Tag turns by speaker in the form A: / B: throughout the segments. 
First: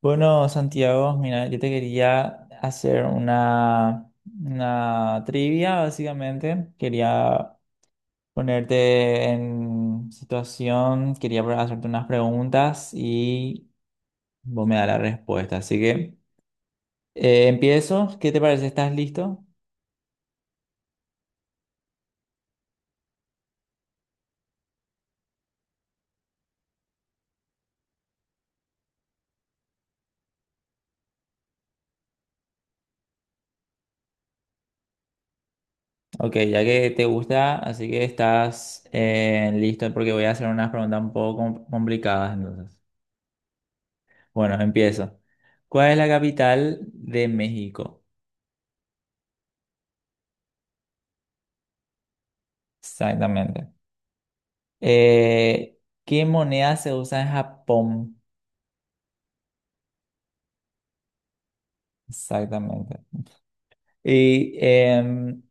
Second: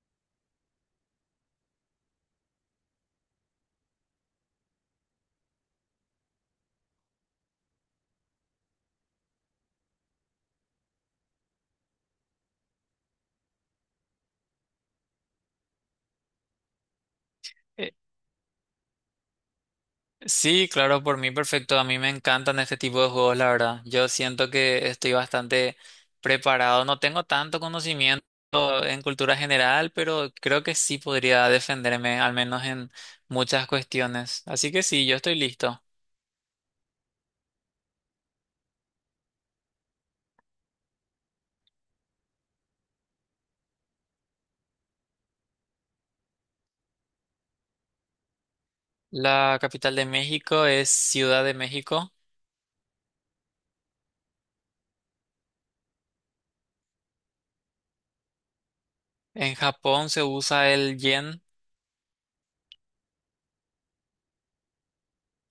A: Bueno, Santiago, mira, yo te quería hacer una trivia, básicamente. Quería ponerte en situación, quería hacerte unas preguntas y vos me das la respuesta. Así que
B: Eh,
A: empiezo. ¿Qué te parece? ¿Estás listo?
B: Sí, claro, por mí perfecto. A mí me encantan este tipo de juegos, la verdad. Yo siento que estoy bastante preparado. No tengo tanto conocimiento en cultura general, pero creo que sí podría defenderme, al menos en muchas cuestiones. Así que sí, yo estoy listo.
A: Ok, ya que te gusta, así que estás listo porque voy a hacer unas preguntas un poco complicadas entonces. Bueno, empiezo. ¿Cuál es la capital de México?
B: La capital de México es Ciudad de México.
A: Exactamente. Eh, ¿Qué moneda se usa en Japón?
B: En Japón se usa el yen.
A: Exactamente. Y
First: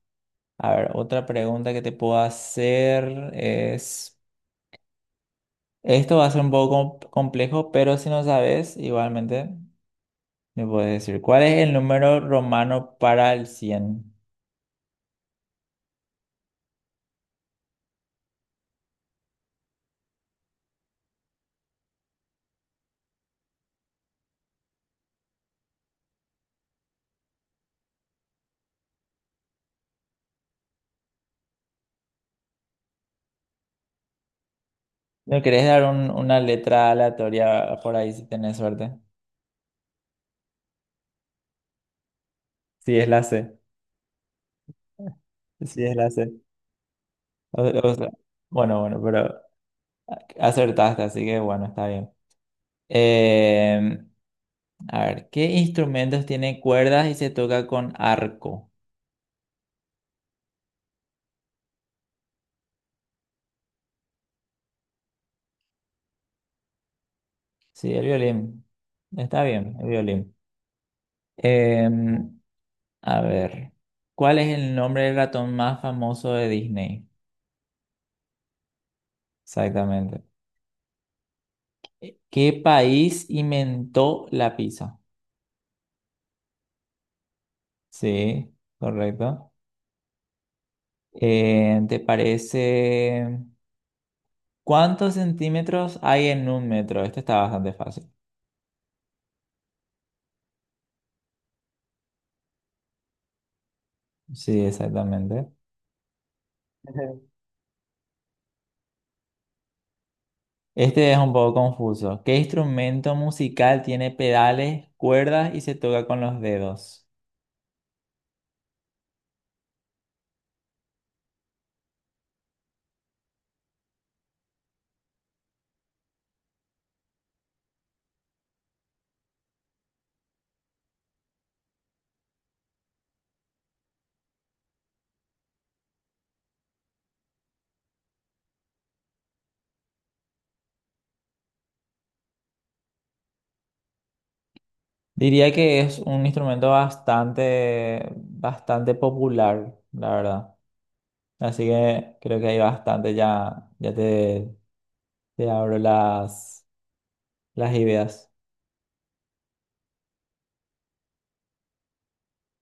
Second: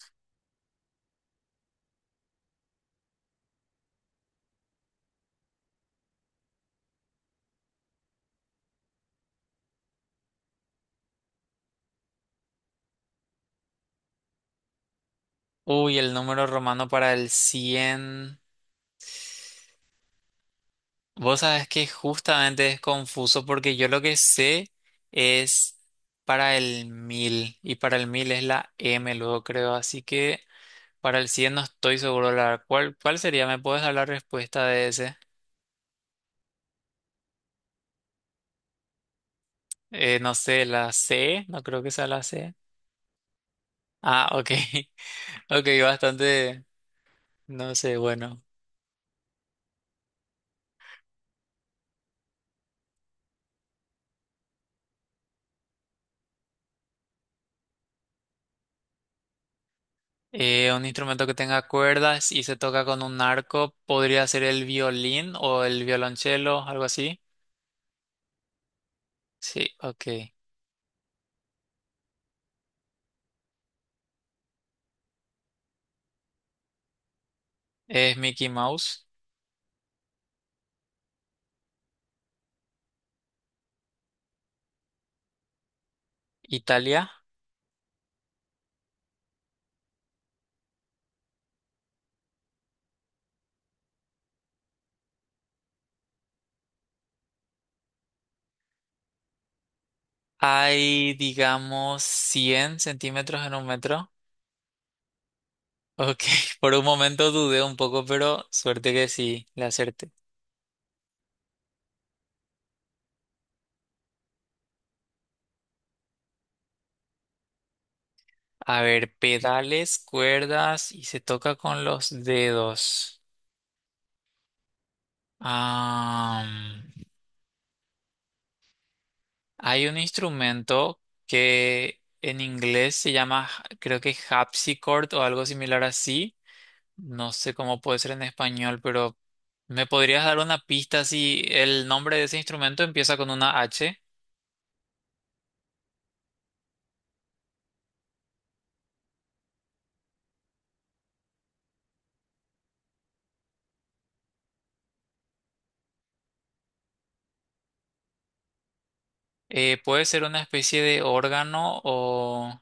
A: a ver, otra pregunta que te puedo hacer es, esto va a ser un poco complejo, pero si no sabes, igualmente me puedes decir, ¿cuál es el número romano para el cien?
B: Uy, el número romano para el 100. Vos sabés que justamente es confuso porque yo lo que sé es para el mil, y para el 1000 es la M luego creo, así que para el 100 no estoy seguro la cuál sería. ¿Me puedes dar la respuesta de ese?
A: ¿No querés dar una letra aleatoria por ahí si tenés suerte?
B: No sé, la C. No creo que sea la C.
A: Sí, es la C.
B: Ah, ok. Ok,
A: Sí, es la C.
B: bastante no
A: O
B: sé,
A: sea,
B: bueno.
A: bueno, pero acertaste, así que bueno, está bien. Eh, a ver, ¿qué instrumentos tienen cuerdas y se toca con arco?
B: Un instrumento que tenga cuerdas y se toca con un arco podría ser el violín o el violonchelo, algo así.
A: Sí, el violín. Está
B: Sí,
A: bien, el
B: ok.
A: violín. Eh, a ver, ¿cuál es el nombre del ratón más famoso de Disney?
B: Es Mickey Mouse.
A: Exactamente. ¿Qué país inventó la pizza?
B: Italia.
A: Sí, correcto. ¿Te parece? ¿Cuántos centímetros hay en un metro? Este está bastante fácil.
B: Hay, digamos, 100 centímetros en un metro.
A: Sí, exactamente.
B: Ok, por un momento dudé un poco, pero suerte que sí, le acerté.
A: Este es un poco confuso. ¿Qué instrumento musical tiene pedales, cuerdas y se toca con los dedos?
B: A ver, pedales, cuerdas y se toca con los dedos. Ah, hay un instrumento que en inglés se llama, creo, que harpsichord o algo similar así. No sé cómo puede ser en español, pero ¿me podrías dar una pista si el nombre de ese instrumento empieza con una H?
A: Diría que es un instrumento bastante popular, la verdad. Así que creo que hay bastante, ya te abro las ideas.
B: ¿puede ser una especie de órgano o...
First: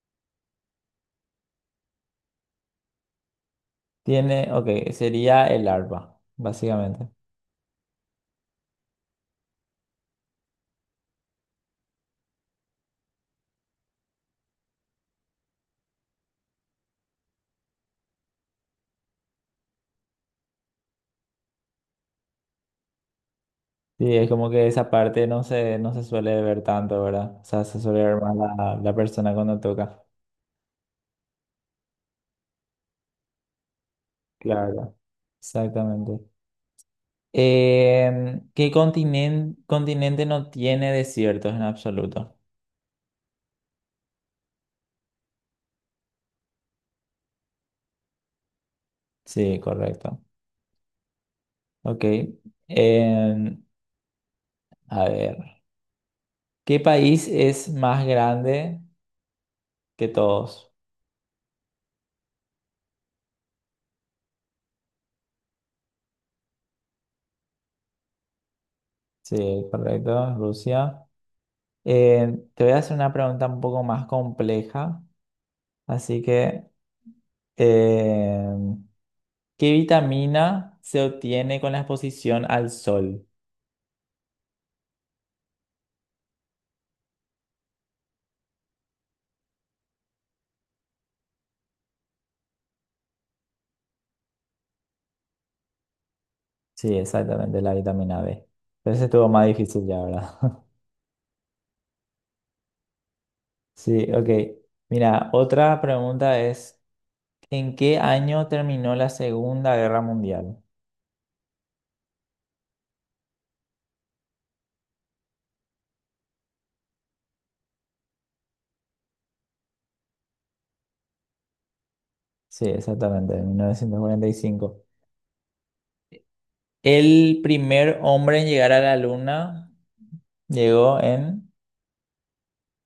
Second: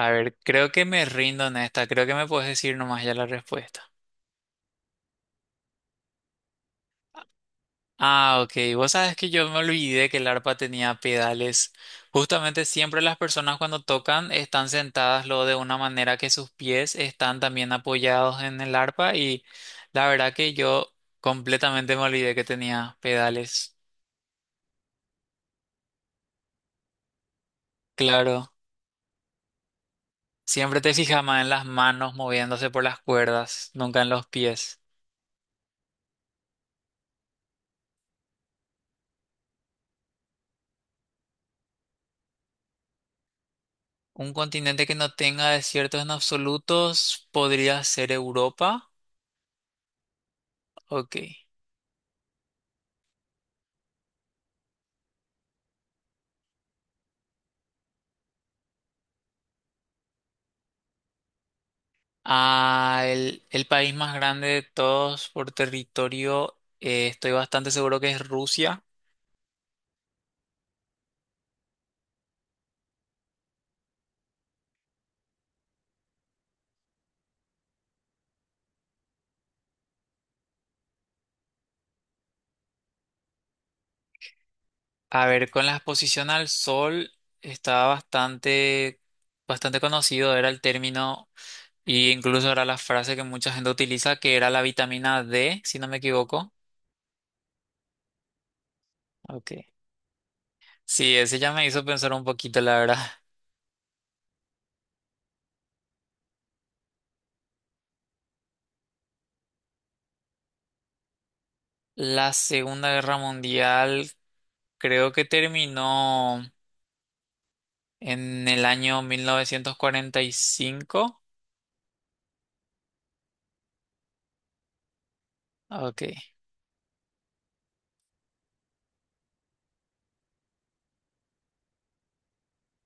B: A ver, creo que me rindo en esta, creo que me puedes decir nomás ya la respuesta.
A: Tiene, ok, sería el arpa, básicamente.
B: Ah, ok. Vos sabes que yo me olvidé que el arpa tenía pedales. Justamente siempre las personas cuando tocan están sentadas lo de una manera que sus pies están también apoyados en el arpa, y la verdad que yo completamente me olvidé que tenía pedales.
A: Sí, es como que esa parte no se suele ver tanto, ¿verdad? O sea, se suele ver más
B: Claro,
A: la persona cuando toca.
B: siempre te fijas más en las manos moviéndose por las cuerdas, nunca en los pies.
A: Claro. Exactamente. ¿Qué continente no tiene desiertos en absoluto?
B: Un continente que no tenga desiertos en absolutos podría ser Europa.
A: Sí, correcto.
B: Ok.
A: Ok. Em, a ver. ¿Qué país es más grande que todos?
B: Ah, el país más grande de todos por territorio, estoy bastante seguro que es Rusia.
A: Sí, correcto, Rusia. Em, te voy a hacer una pregunta un poco más compleja. Así que, em, ¿qué vitamina se obtiene con la exposición al sol?
B: A ver, con la exposición al sol estaba bastante conocido, era el término, y incluso era la frase que mucha gente utiliza, que era la vitamina D, si no me equivoco.
A: Sí, exactamente, la vitamina B. Pero ese estuvo más
B: Ok.
A: difícil ya, ¿verdad?
B: Sí, ese ya me hizo pensar un poquito, la verdad.
A: Sí, ok. Mira, otra pregunta es, ¿en qué año terminó la Segunda Guerra Mundial?
B: La Segunda Guerra Mundial creo que terminó en el año 1945.
A: Sí, exactamente, en 1945.
B: Ok.
A: El primer hombre en llegar a la Luna llegó en...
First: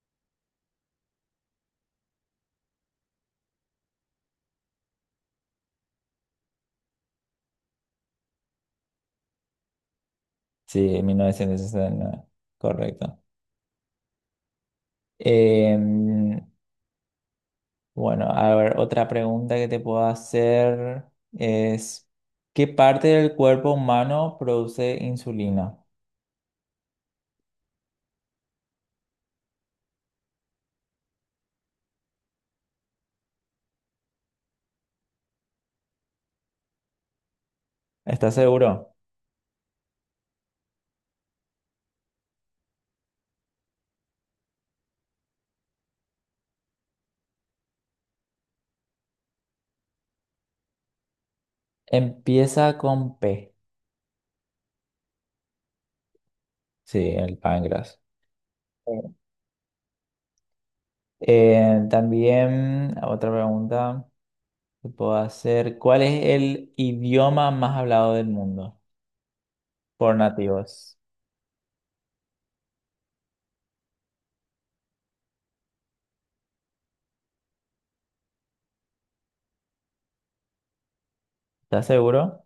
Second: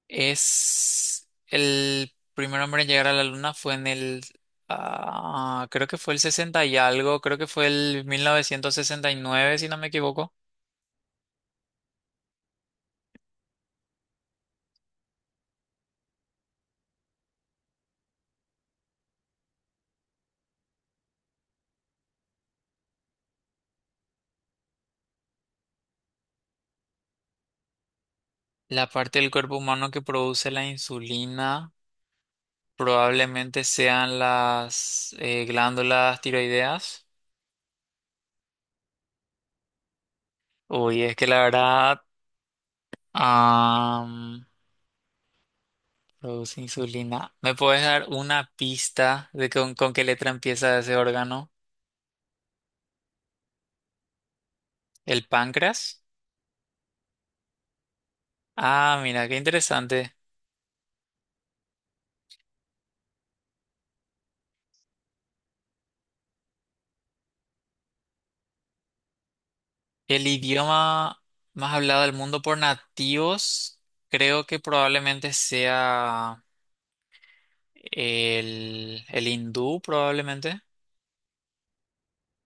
B: Es el primer hombre en llegar a la luna fue en el, ah, creo que fue el 60 y algo, creo que fue el 1969, si no me equivoco.
A: Sí, en 1969, correcto. Em, bueno, a ver, otra pregunta que te puedo hacer es, ¿qué parte del cuerpo humano produce insulina?
B: La parte del cuerpo humano que produce la insulina probablemente sean las glándulas tiroideas.
A: ¿Estás seguro?
B: Uy, es que la verdad, am, produce insulina. ¿Me puedes dar una pista de con qué letra empieza ese órgano?
A: Empieza con P.
B: ¿El páncreas?
A: Sí, el páncreas.
B: Ah, mira, qué interesante.
A: También otra pregunta que puedo hacer. ¿Cuál es el idioma más hablado del mundo por
B: El
A: nativos?
B: idioma más hablado del mundo por nativos, creo que probablemente sea el hindú, probablemente.
A: ¿Estás seguro?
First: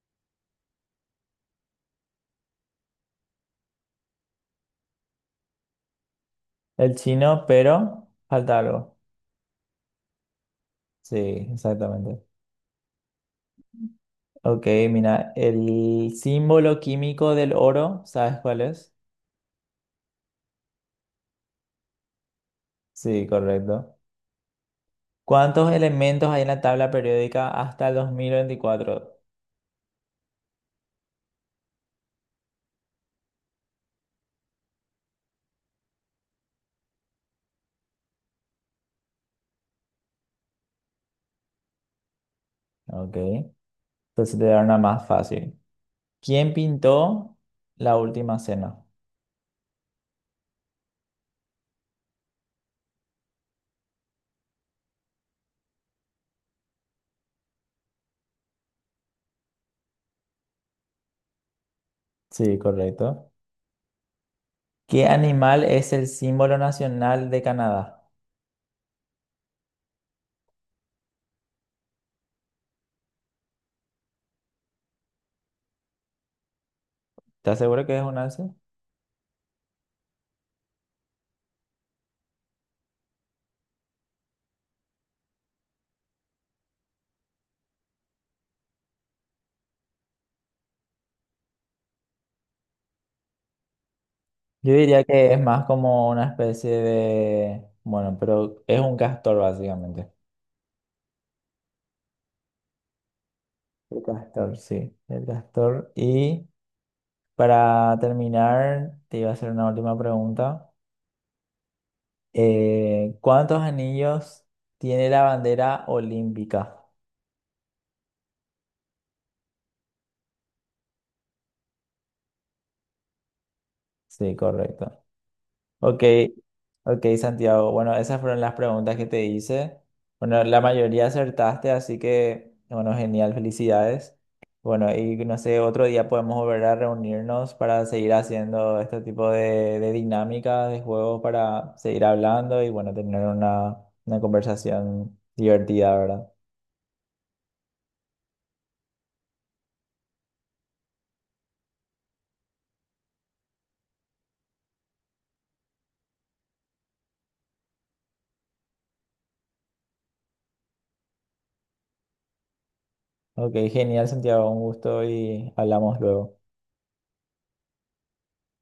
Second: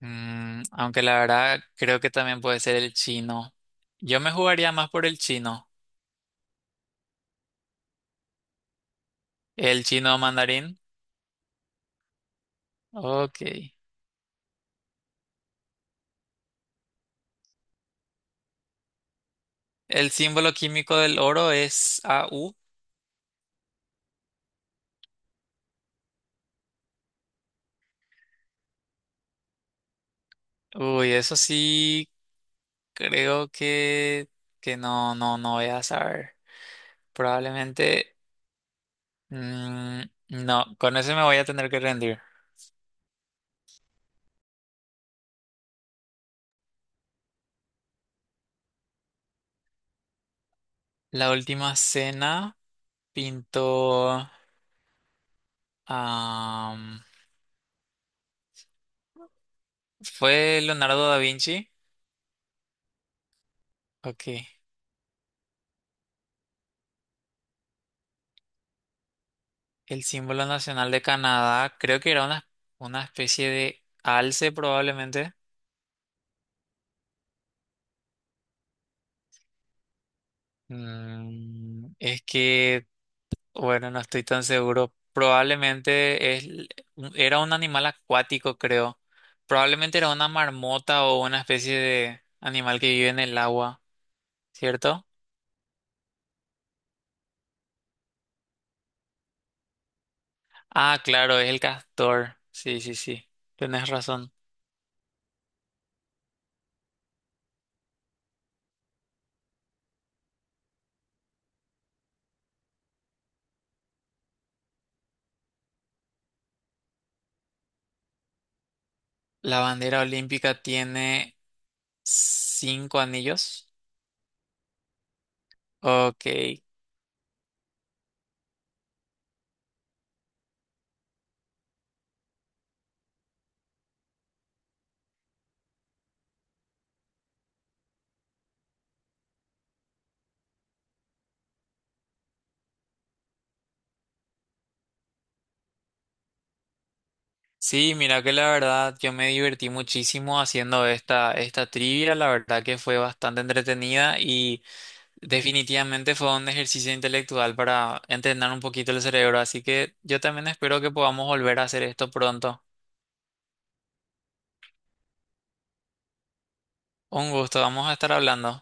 B: Mm, aunque la verdad creo que también puede ser el chino. Yo me jugaría más por el chino.
A: El chino, pero falta algo.
B: El chino mandarín.
A: Sí, exactamente.
B: Ok.
A: Ok, mira, el símbolo químico del oro, ¿sabes cuál es?
B: El símbolo químico del oro es AU.
A: Sí, correcto. ¿Cuántos elementos hay en la tabla periódica hasta el 2024?
B: Uy, eso sí, creo que no voy a saber. Probablemente. Mm, no, con ese me voy a tener que rendir.
A: Ok, entonces te dará una más fácil. ¿Quién pintó la última cena?
B: La última cena pintó... am, fue Leonardo da Vinci.
A: Sí, correcto.
B: Ok.
A: ¿Qué animal es el símbolo nacional de Canadá?
B: El símbolo nacional de Canadá. Creo que era una especie de alce probablemente.
A: ¿Estás seguro que es un alce?
B: Mm, es que, bueno, no estoy tan seguro. Probablemente es, era un animal acuático, creo. Probablemente era una marmota o una especie de animal que vive en el agua,
A: Yo diría
B: ¿cierto?
A: que es más como una especie de... Bueno, pero es un castor básicamente.
B: Ah, claro, es el castor. Sí, sí, sí. Tienes
A: El
B: razón.
A: castor, sí, el castor. Y para terminar, te iba a hacer una última pregunta. ¿Cuántos anillos tiene la bandera olímpica?
B: La bandera olímpica tiene cinco anillos.
A: Sí, correcto. Ok,
B: Ok.
A: ok, Santiago. Bueno, esas fueron las preguntas que te hice. Bueno, la mayoría acertaste, así que, bueno, genial, felicidades. Bueno, y no sé, otro día podemos volver a reunirnos para seguir haciendo este tipo de dinámicas, de juegos, para seguir hablando y, bueno, tener una conversación divertida, ¿verdad?
B: Sí, mira que la verdad yo me divertí muchísimo haciendo esta trivia. La verdad que fue bastante entretenida y definitivamente fue un ejercicio intelectual para entrenar un poquito el cerebro. Así que yo también espero que podamos volver a hacer esto pronto.
A: Ok, genial, Santiago, un gusto y hablamos luego.
B: Un gusto, vamos a estar hablando.